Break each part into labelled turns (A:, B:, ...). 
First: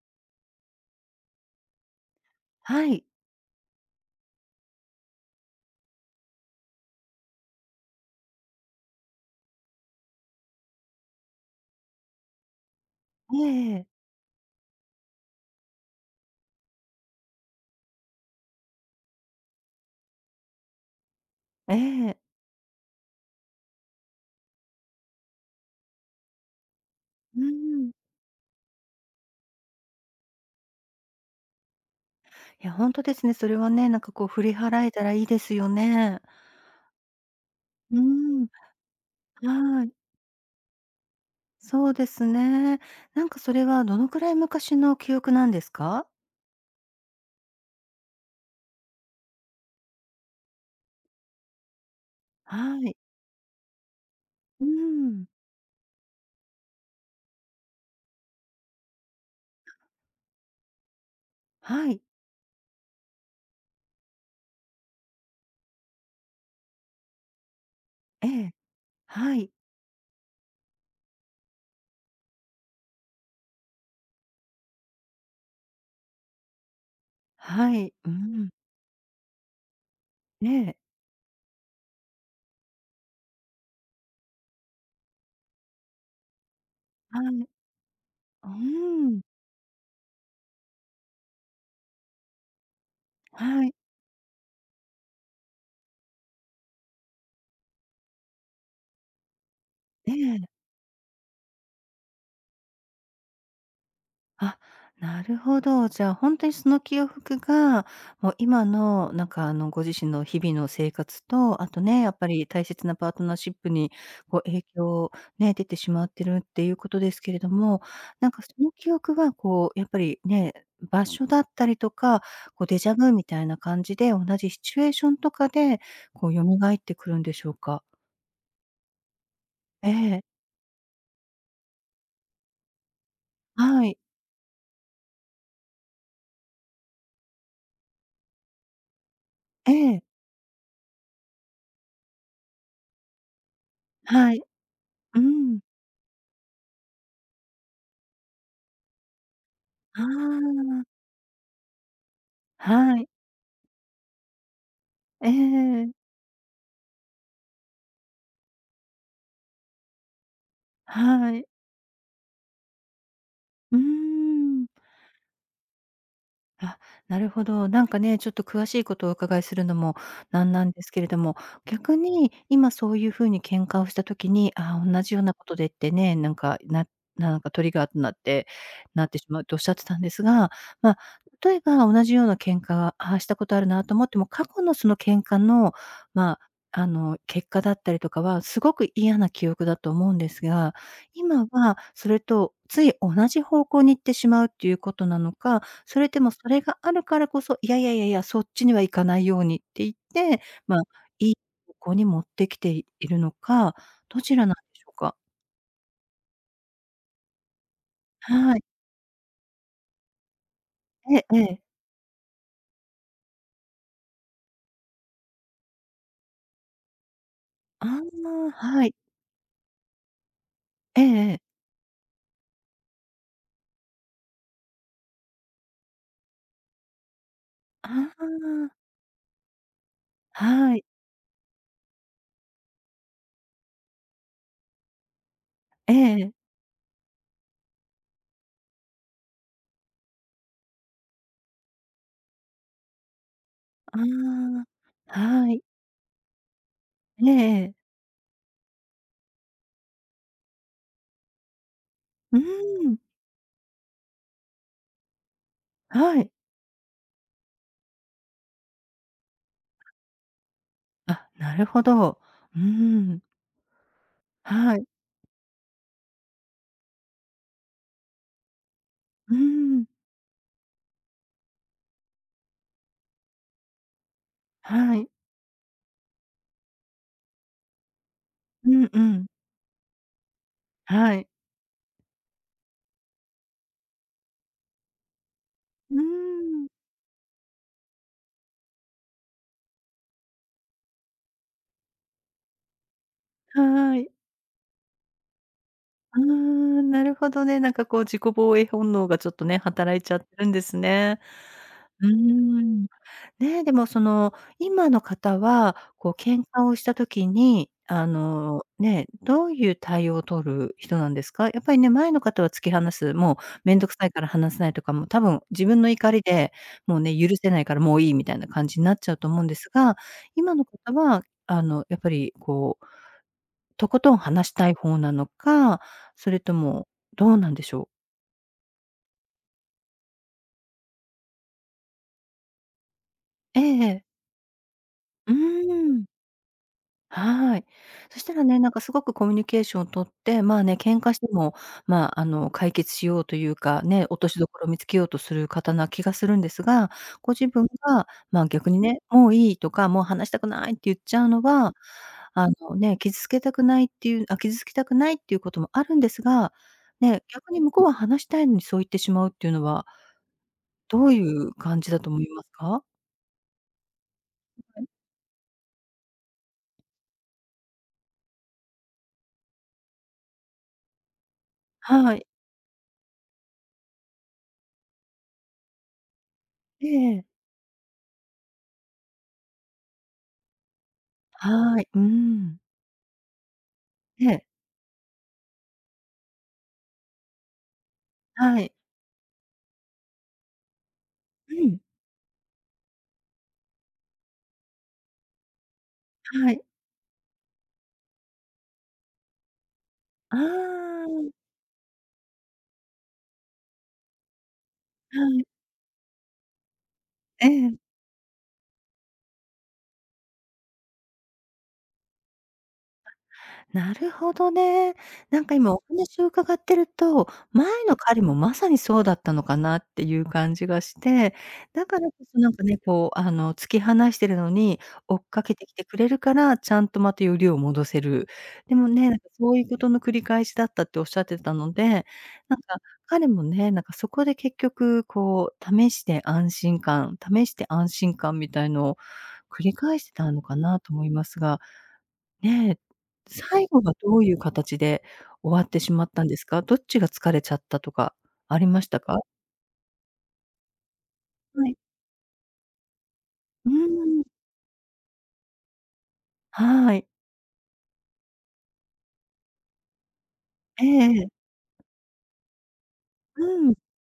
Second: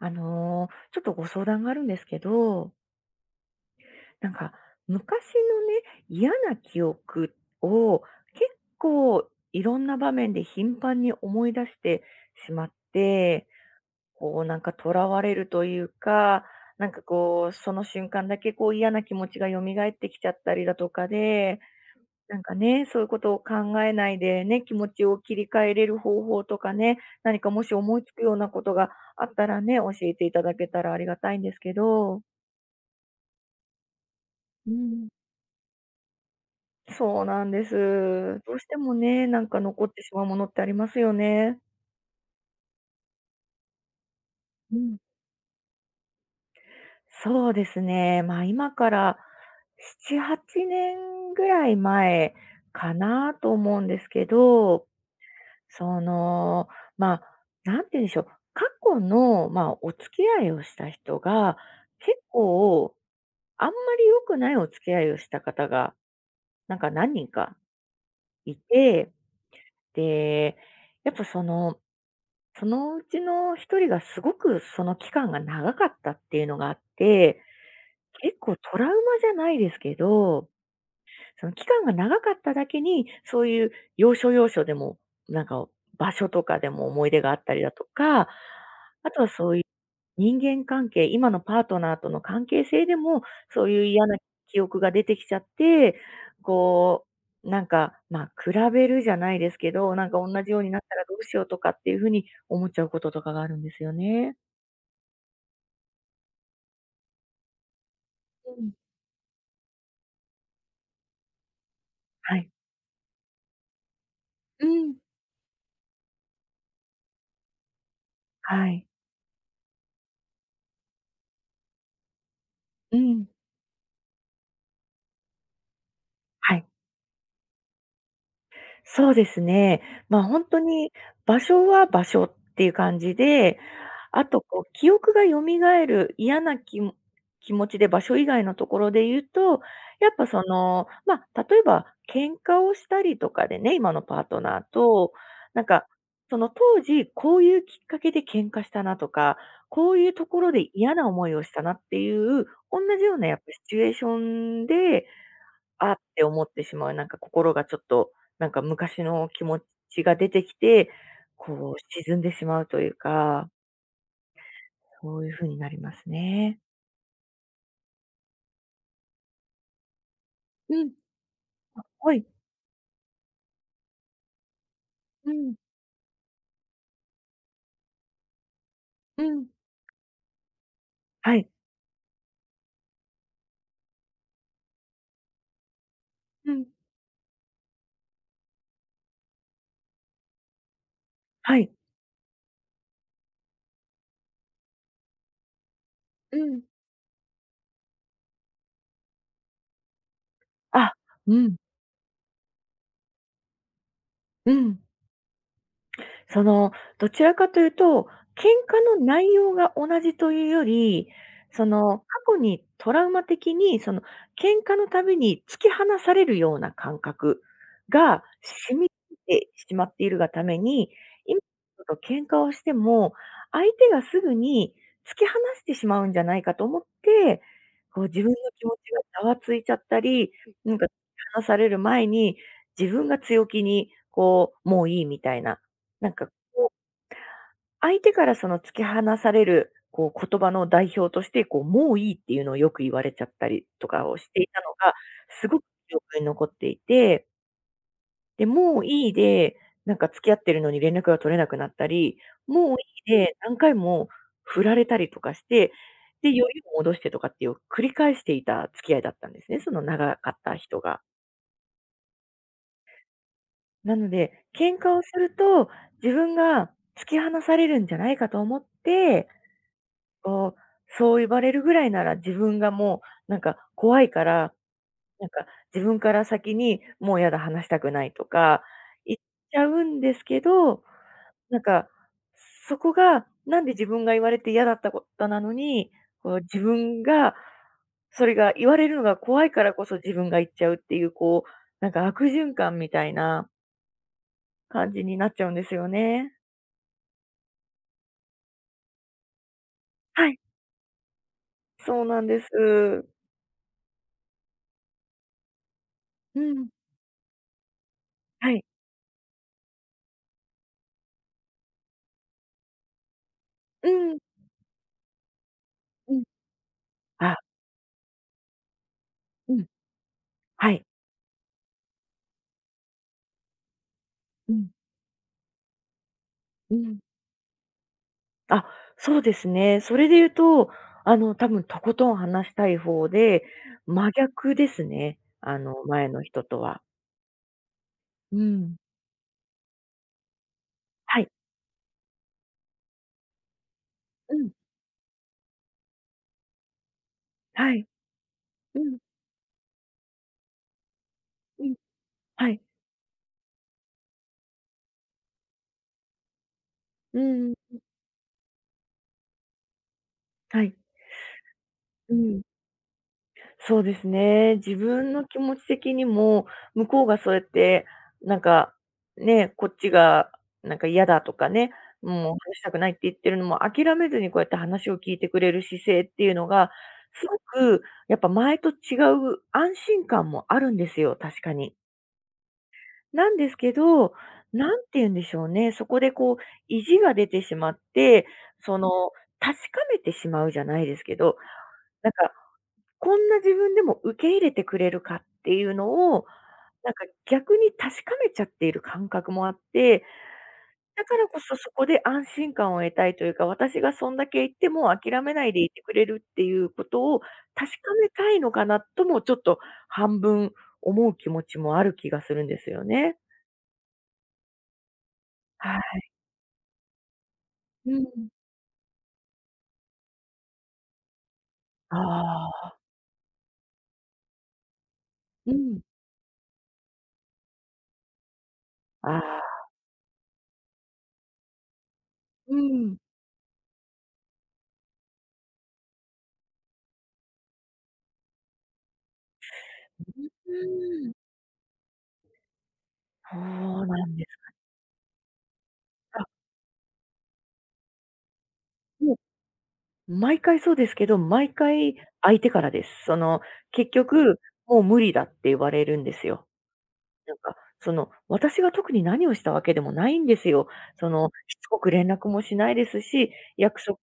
A: ちょっとご相談があるんですけど、
B: はい。
A: なんか昔のね、嫌な記憶を結構いろんな場面で頻繁に思い出してしまっ
B: え
A: て、
B: えええ。
A: こうなんか囚われるというか、なんかこう、その瞬間だけこう嫌な気持ちが蘇ってきちゃったりだとかで、なんかね、そういうことを考えないでね、気持ちを切り替えれる方法とかね、何
B: うー
A: かもし
B: ん。
A: 思いつくようなことがあったらね、教えていただけたらありがたいんですけど。
B: いや、ほんとですね。それはね、なんかこう振り
A: う
B: 払えた
A: ん。
B: らいいですよね。
A: そうなんです。
B: うーん、
A: どうしてもね、なんか残
B: は
A: っ
B: い。
A: てしまうものってありますよね。
B: そうですね。なんかそれはどのくらい
A: う
B: 昔の
A: ん。
B: 記憶なんですか？
A: そうですね、まあ、今から7、8年ぐらい前
B: は
A: か
B: い。
A: なと思うんですけ
B: うー
A: ど、
B: ん。
A: その、まあ、なんて言うんでしょう、過去の、まあ、お付き合いをした人が、
B: はい。
A: 結構、あんまり良くないお付き合いをした方が、なんか何人か
B: ええ。
A: いて、
B: はい。
A: で、やっぱその、そのうちの一人がすごくその期間が長かったっていうのがあって、
B: はい。うー
A: 結
B: ん。
A: 構トラウマじゃないですけ
B: え
A: ど、
B: え。
A: その期間が長かっただけに、そういう要所要所でも、なんか場所とかでも思い出
B: は
A: があ
B: い。
A: ったりだとか、
B: う
A: あ
B: ー
A: と
B: ん。
A: はそういう人間関係、今のパートナーとの関係性でも、そ
B: は
A: う
B: い。
A: いう嫌な記憶が出てきちゃって、こう、なんか、まあ、比べるじゃないですけど、なん
B: え
A: か同
B: え。
A: じようになったらどうしようとかっていうふうに思っちゃうこととかがあるんですよね。
B: あ、なるほど。じゃあ、本当にその記憶が、もう
A: う
B: 今
A: ん。
B: のなんかあの、ご自身の日々の生活と、あとね、やっぱ
A: は
B: り
A: い。
B: 大切なパートナーシップにこう影
A: うん。
B: 響ね、出てしまってるっていうことですけれども、なんかそ
A: は
B: の
A: い。
B: 記憶がこうやっぱりね、場所だったりとか、こうデジャ
A: う
B: ブみ
A: ん。
B: たいな感じで、同じシチュエーションとかで、こう蘇
A: はい。
B: ってくるんでしょうか？
A: そうですね。
B: え
A: ま
B: え、
A: あ、本当に場所は場所っていう感じで、
B: はい、
A: あとこう記憶が蘇る嫌な気も気持ちで場所以外のところで言うと、
B: ええ、
A: やっぱその、ま、例えば喧嘩をしたりとかでね、今のパー
B: は
A: ト
B: い、
A: ナーと、
B: うん、
A: なんかその当時こういうきっかけで喧嘩したなとか、こう
B: あ
A: いうところで嫌
B: あ、
A: な思いをしたなっていう、同
B: は
A: じ
B: い、
A: ようなやっぱシチュエーションで
B: ええ。
A: あって思ってしまう、なんか心がちょっと、なんか昔の気持ちが出てきて、
B: はい。
A: こう沈んでしまうというか、
B: うーん。
A: そういう風になりますね。
B: あ、なるほど。なんかね、ちょっと詳しいことをお伺いするのもなんなんで
A: うん、
B: すけれども、逆
A: はい。
B: に今そういうふうに喧嘩をした時に、ああ、同じよう
A: う
B: なこ
A: ん、
B: とでってね、なんか、なんかトリガーとなって
A: う
B: しまう
A: ん、
B: とおっしゃってたんですが、まあ、
A: はい。
B: 例えば同じような喧嘩が、ああ、したことあるなと思っても、過去のその喧嘩の、まあ、
A: うん、
B: 結果だったりとかは、すごく嫌な記憶だと思うんですが、今
A: はい。
B: はそれとつい同じ方向に行ってしまうっていうことなのか、それでも
A: う
B: それ
A: ん。
B: があるからこそ、いやいやいやいや、そっちには行かないようにって言って、まあ、
A: あ、
B: い
A: う
B: い
A: ん、
B: 方向に持ってきているのか、どちら
A: う
B: なん
A: ん。
B: でしょうか？
A: その、どちらかというと、喧
B: はい。
A: 嘩の内容が同じというより、
B: ええええ。
A: その、過去にトラウマ的に、その、喧嘩のたびに突き放されるような感覚
B: あ
A: が
B: あ、
A: 染
B: は
A: み
B: い。
A: てしまっているがために、
B: えええ
A: 今
B: え。
A: の人と喧嘩をしても、相手がすぐに突き放してしまうんじゃないかと思って、
B: あ
A: こう自分の気持
B: あ、
A: ちがざわついちゃったり、な
B: は
A: んか
B: い。
A: 突き放される前に、自分が強気に、こう、もういいみたいな、
B: え
A: なんか
B: え
A: 相手からその突き放される、こう言葉の代表として、こう、もういいっていうのをよく言われちゃったりとかをしていた
B: あ
A: のが、
B: あ、
A: す
B: は
A: ご
B: い。
A: く記憶に残っていて、
B: ええええ。
A: で、もういいで、なんか付き合ってるのに連絡が取れなくなったり、
B: うー
A: もうい
B: ん、
A: いで何回も振られたりとかして、
B: はい。
A: で、よりを戻してとかっていう繰り返していた付き合いだったんですね、その長かった人が。
B: あ、なるほど。うーん、
A: なので、
B: は
A: 喧
B: い。
A: 嘩をすると、自分が突き放されるんじゃないかと思って、
B: うーん、
A: こう、そう言われるぐらいなら自分がもうなんか怖いから、
B: はい。
A: なんか自分から先にもうやだ話したくないとか
B: うんう
A: 言っ
B: ん。
A: ちゃうんですけど、
B: はい。
A: なんか、そこが、なんで自分が言われて嫌だったことなのに、
B: うー
A: こう自
B: ん、
A: 分が、それが言われるのが怖いからこそ自分が言っちゃうっていう、こう、なんか悪循環みたいな
B: はい。
A: 感じになっちゃうんですよ
B: ああ、
A: ね。
B: なるほどね。なんかこう自己防衛本能がちょっとね、働いちゃって
A: はい、
B: るんですね。
A: そう
B: うー
A: なんです。
B: ん。ね、でもその、今の方は、こう
A: う
B: 喧嘩
A: ん、
B: をした時に、
A: はい。
B: ね、どういう対応を取る人なんですか？やっぱりね、前の方は突き放す、もうめんど
A: う
B: くさい
A: ん、
B: から話せないとか、もう多分自分の怒
A: う
B: り
A: ん。
B: で、もうね、許
A: あ、
B: せないからもういいみたいな感じになっちゃうと思うん
A: う
B: で
A: ん。
B: すが、今の
A: はい。
B: 方は、やっぱりこうとことん話
A: う
B: し
A: ん、
B: たい方なのか、それと
A: う
B: も
A: ん。
B: どうなんでしょう？
A: あ、そうですね。それで言うと、あの、多分とことん話したい方で、
B: ええええ。
A: 真逆ですね。
B: うー
A: あの、
B: ん、
A: 前の人とは。
B: はい。そした
A: う
B: らね、なん
A: ん。
B: かすごくコミュニケーションを取って、まあね、喧嘩し
A: は
B: て
A: い。
B: も、まあ、解決しようというか、ね、落と
A: う
B: しど
A: ん。
B: ころを見つけようとする方な気がするんですが、ご自分
A: はい。
B: が、まあ、逆に
A: うん、
B: ね、「もういい」とか、「もう話したくない」って言っちゃうの
A: う
B: は、
A: ん。
B: あ
A: はい。
B: のね、傷つけたくないっていうあ、傷つきたくないっていうこともあるんですが、
A: う
B: ね、
A: ん
B: 逆に向
A: うん。
B: こうは話したいのにそう言ってしまうっていうのは
A: はい。
B: どういう感じだと
A: う
B: 思い
A: ん。
B: ますか？
A: そうですね。自分の気持ち的にも、向こうがそうやって、なんか、ね、こっちがなんか嫌だとかね、
B: はい。
A: もう話したくないって言ってるのも諦めずにこうやって話を聞いてくれる姿勢っていうのが、
B: え
A: すご
B: え
A: くやっぱ前と違う安心感もあるんですよ、確かに。
B: はい。うーん。
A: なんですけど、
B: ええ。
A: なんて言うんでしょうね、そこでこう意地が出てしまって、
B: はい。
A: その、確かめてしまうじゃないですけど、
B: うん。
A: なんかこんな自分でも受け入れてくれるかっていうのを、
B: はい。
A: なんか逆に確かめちゃっている感覚もあって、
B: あ
A: だ
B: あ、
A: からこそそこで安心感を得たいというか、私がそんだけ言っても
B: は
A: 諦め
B: い。
A: ないでいてくれるっていうことを
B: え
A: 確か
B: え。
A: めたいのかなともちょっと半分思う気持ちもある気がするんですよね。
B: なるほどね。なんか今
A: は
B: お
A: い。
B: 話を伺ってると、前
A: う
B: の彼
A: ん。
B: もまさにそうだったのかなっていう感じがして、だ
A: あ
B: からこそなんか
A: あ。
B: ね、こう、突き放してるのに、追っか
A: う
B: けてき
A: ん。
B: てくれるから、ちゃんとまたよりを戻せる。でも
A: あ
B: ね、なんか
A: あ。
B: そういうことの繰り返しだったっておっしゃってたので、
A: う
B: なんか
A: ん。
B: 彼もね、なんかそこで結局、こう、試して安心感、試して安心感みたいのを繰り返してたの
A: う
B: かなと思い
A: ん。
B: ますが、ねえ、
A: そ
B: 最後
A: う
B: は
A: なん
B: ど
A: で
B: ういう
A: す
B: 形で終わってしまった
A: か。
B: んですか？どっちが疲れちゃったとかありましたか？
A: 毎回そうですけど、毎
B: はい。
A: 回相手からです。その、
B: うー
A: 結
B: ん、
A: 局、もう無理だって言われるんですよ。
B: はい。
A: なんか、その、私が特に何をしたわけでもないんですよ。
B: ええ
A: そ
B: え
A: の、
B: え。
A: しつこく連絡もしないですし、
B: うん、
A: 約束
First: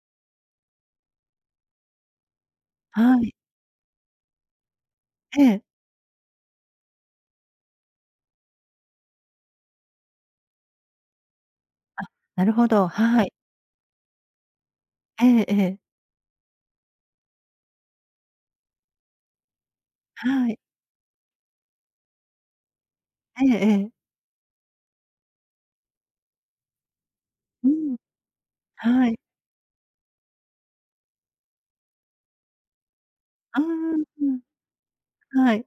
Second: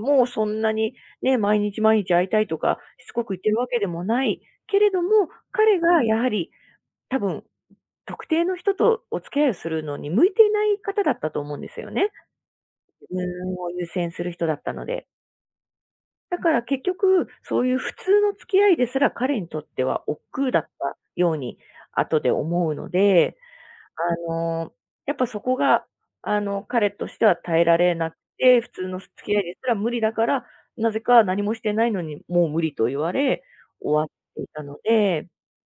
A: もそんなにね、毎日毎日会いたいとか、しつ
B: は
A: こく
B: い。
A: 言ってるわけでもない。けれども、
B: ええ。
A: 彼がやはり多分、特定の人とお付き合いをするのに向いていない方だったと思うんですよ
B: あ、
A: ね。
B: なるほど、
A: 自
B: はい。
A: 分を優先する人だったので。
B: ええええ。
A: だから結局、そういう普通の付き合いですら彼にとっては億劫
B: はい。
A: だったように後で思うので、
B: ええええ。
A: あの、やっぱそこが、あの、彼としては耐え
B: う
A: られ
B: ん、
A: なくて、普通の
B: は
A: 付
B: い。
A: き合いですら無理だから、なぜか何もしてないのにもう無理と言われ、
B: うー
A: 終わ
B: ん、
A: っ
B: うん、
A: ていたので、
B: はい。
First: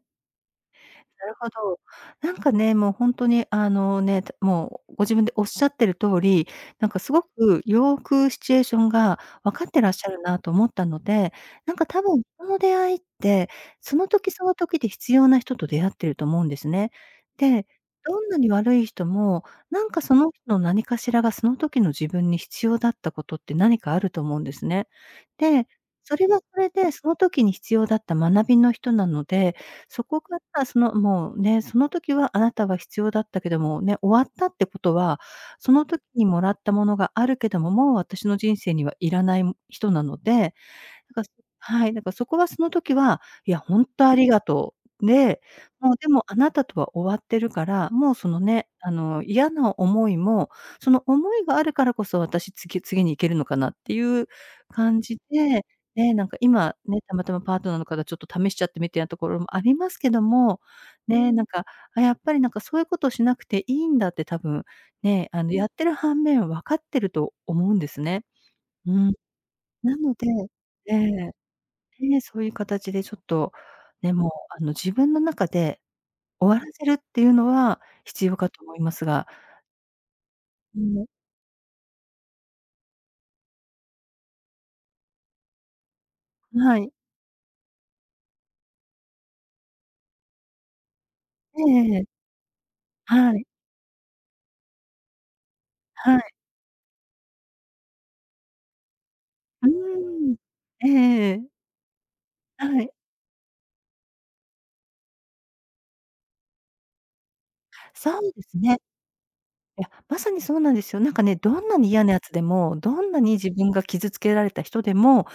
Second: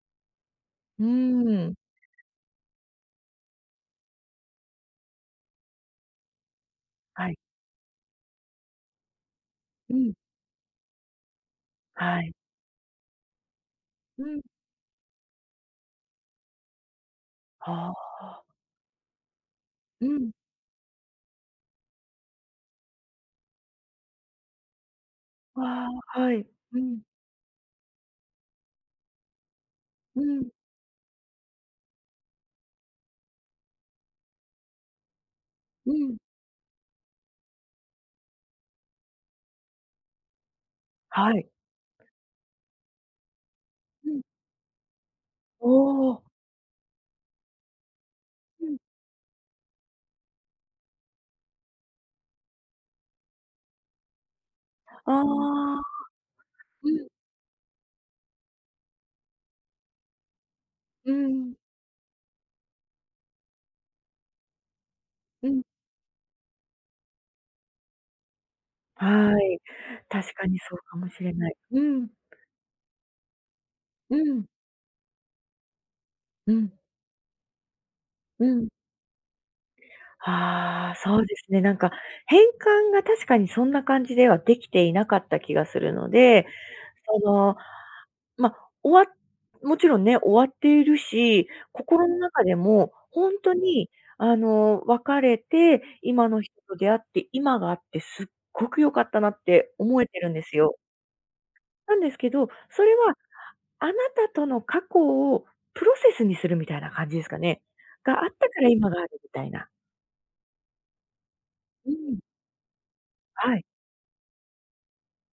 A: う
B: なるほ
A: ーん、
B: ど。なんかね、もう本当にあのね、もうご自分でおっしゃってる通り、なんかすご
A: はい。
B: くよくシチュエーションが分かってらっ
A: う
B: しゃ
A: ん、
B: るなと思ったので、なんか多
A: は
B: 分
A: い。
B: 人の出会いって、その
A: う
B: 時
A: ん。
B: その時で必要な人と出会ってると思うんですね。で、
A: あ
B: どんな
A: あ、
B: に悪い人も、なんか
A: う
B: そ
A: ん。
B: の人の何かしらがその時の自分に必要だったことって何かあると思うんですね。
A: あ
B: で、そ
A: あ、
B: れ
A: は
B: は
A: い。
B: それ
A: う
B: で
A: ん、
B: その時に必要だった学びの人なのでそこ
A: う
B: が
A: ん、
B: らその、もうね、その時はあなたは必要だったけども、ね、終わったってことは、その
A: う
B: 時
A: ん。
B: にもらったものがあるけども、もう私の人生にはいらない人なので、なんか、
A: はい。
B: はい、なんかそこはその時は、いや、ほんと
A: う
B: あ
A: ん。
B: りがとう。で、
A: お
B: もうで
A: お。
B: もあなたとは終わってるから、もうその
A: う
B: ね、
A: ん。
B: 嫌な思いも、その思いがあるからこそ私次に行けるのかなっていう感
A: あ
B: じで、
A: あ。
B: ね、なんか今
A: う
B: ね、
A: ん、
B: たまたまパートナーの方ちょっと試しちゃってみてなところもありますけども、
A: う
B: ね、なん
A: ん、
B: か、あ、やっぱりなんかそういうことをしなくていいんだって多分、ね、
A: うん。
B: やってる反面分かってると思うんですね。うん。
A: はい。
B: なので
A: 確かにそう
B: え
A: かもし
B: え。
A: れない。うん。
B: ね、そういう形でちょっと、ね、
A: う
B: もう、
A: ん、
B: 自分の中で
A: う
B: 終わ
A: ん、
B: らせるっていうのは必要
A: う
B: かと
A: ん。
B: 思いますが、う
A: ああ、
B: ん、
A: そうですね。なんか変換が確かにそんな感じではできていなかった気がするので、
B: はい。
A: その、ま、終わもちろんね、終わっているし、
B: えええ
A: 心の
B: え。
A: 中でもほ
B: は
A: ん
B: い、
A: とにあの、別れて、
B: は
A: 今
B: い。
A: の人と出会って、今があってすっごく良かったなっ
B: う
A: て思えてる
B: ー
A: ん
B: ん。
A: ですよ。
B: ええええ。
A: なんですけど、
B: は
A: そ
B: い。
A: れはあなたとの過去をプロセスにするみたいな感じですかね。
B: そ
A: があっ
B: うで
A: た
B: す
A: から
B: ね。
A: 今があるみたいな。
B: いや、まさにそうなんですよ。なんかね、どんなに
A: う
B: 嫌な
A: ん。
B: やつでも、どんなに自
A: はい。
B: 分が傷つけられた人でも、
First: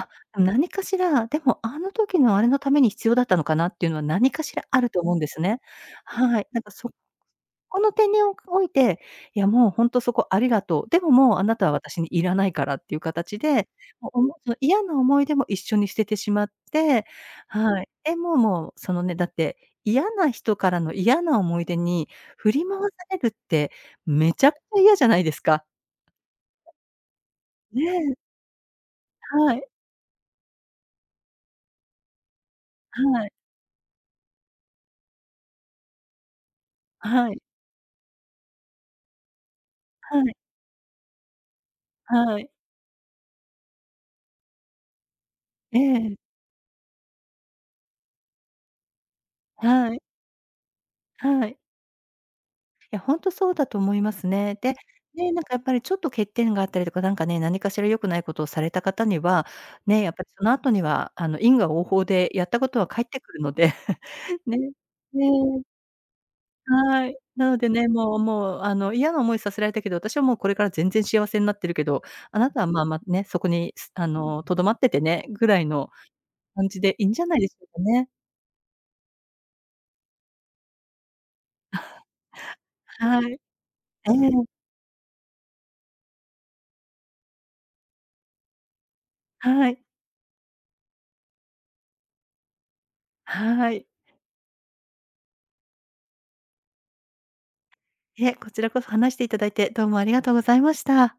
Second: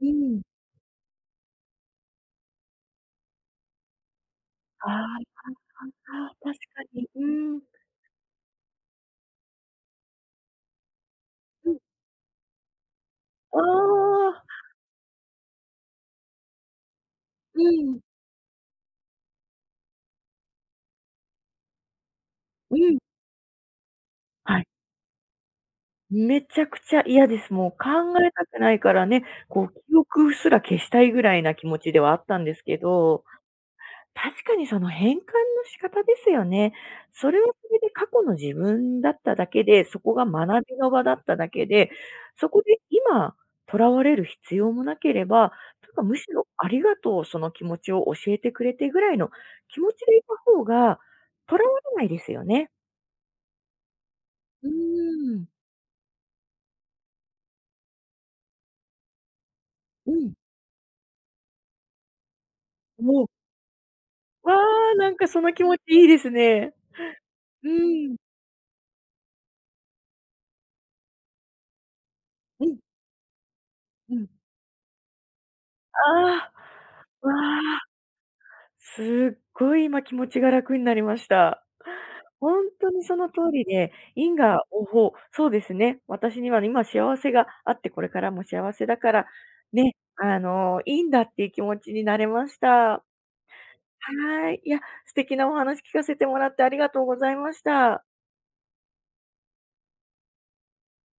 A: うん。
B: 何かしら、でもあの時のあれのために必要だったのかなっていうのは何かしらあ
A: あ
B: ると思うんで
A: あ、
B: すね。
A: 確
B: はい。なんか
A: か
B: そ
A: に。うん。
B: この点において、いやもうほんとそこありがとう。でももうあなた
A: う
B: は
A: ん。
B: 私にいらないからっていう形
A: あ
B: で、もう
A: あ。
B: その嫌な思い出も一緒に捨ててしまって、
A: う
B: はい。
A: ん。
B: で、もうそのね、だって嫌な人からの嫌な思い出に振り
A: う
B: 回さ
A: ん。
B: れるってめちゃく
A: は
B: ち
A: い。
B: ゃ嫌じゃないですか。
A: めちゃくちゃ嫌です。もう考
B: ねえ、
A: えたくないからね、
B: は
A: こ
B: い、
A: う記憶すら消したいぐらいな気持ちではあったんですけど、
B: はい、
A: 確かにその変換の仕方ですよね。そ
B: は
A: れ
B: い、
A: はそれで過去の自分だっただけで、そこ
B: は
A: が
B: い、
A: 学びの場だっただけで、
B: は
A: そ
B: い。
A: こで今、とらわれる必要もなければ、
B: え
A: というかむ
B: え、
A: しろありがとう、その気持ちを教えてくれてぐらいの気持
B: はい、
A: ちでいた方が、
B: は
A: と
B: い。
A: らわれないですよね。
B: いや、ほんとそうだと思いますね。
A: う
B: で、ね、
A: ー
B: な
A: ん。
B: んかやっぱりちょっと欠点があったりとか、なんかね、何かしら良くないことをされた方には、ね、や
A: う
B: っぱり
A: ん。
B: その後には、因果応報でやったことは返って
A: もう、
B: くるので、
A: わ
B: ね。
A: あ、なんか
B: ね、
A: その気持ちいいですね。
B: はい。なので
A: う
B: ね、
A: ん。
B: もう、嫌な思いさせられたけど、私はもうこれから全然幸せになってるけど、あなた
A: う
B: は
A: ん。
B: まあ、ね、そこに、すあ
A: うん。
B: の、留まっててね、ぐらいの
A: あ
B: 感じでいいんじゃ
A: あ。わ
B: ないでしょうか
A: あ。
B: ね。
A: すっごい今気持ちが楽になりました。ほんとにそ
B: は
A: の
B: い。
A: 通りで、
B: え
A: 因
B: え、
A: 果応報、そうですね。私には今幸せがあって、これからも幸せだから、
B: はい。
A: ね、あの、いいんだっていう気持ちになれました。
B: はい。
A: はい。いや、素敵なお話聞かせてもらってありがとうございました。
B: いえ、こちらこそ話していただいて、どうもありがとうございました。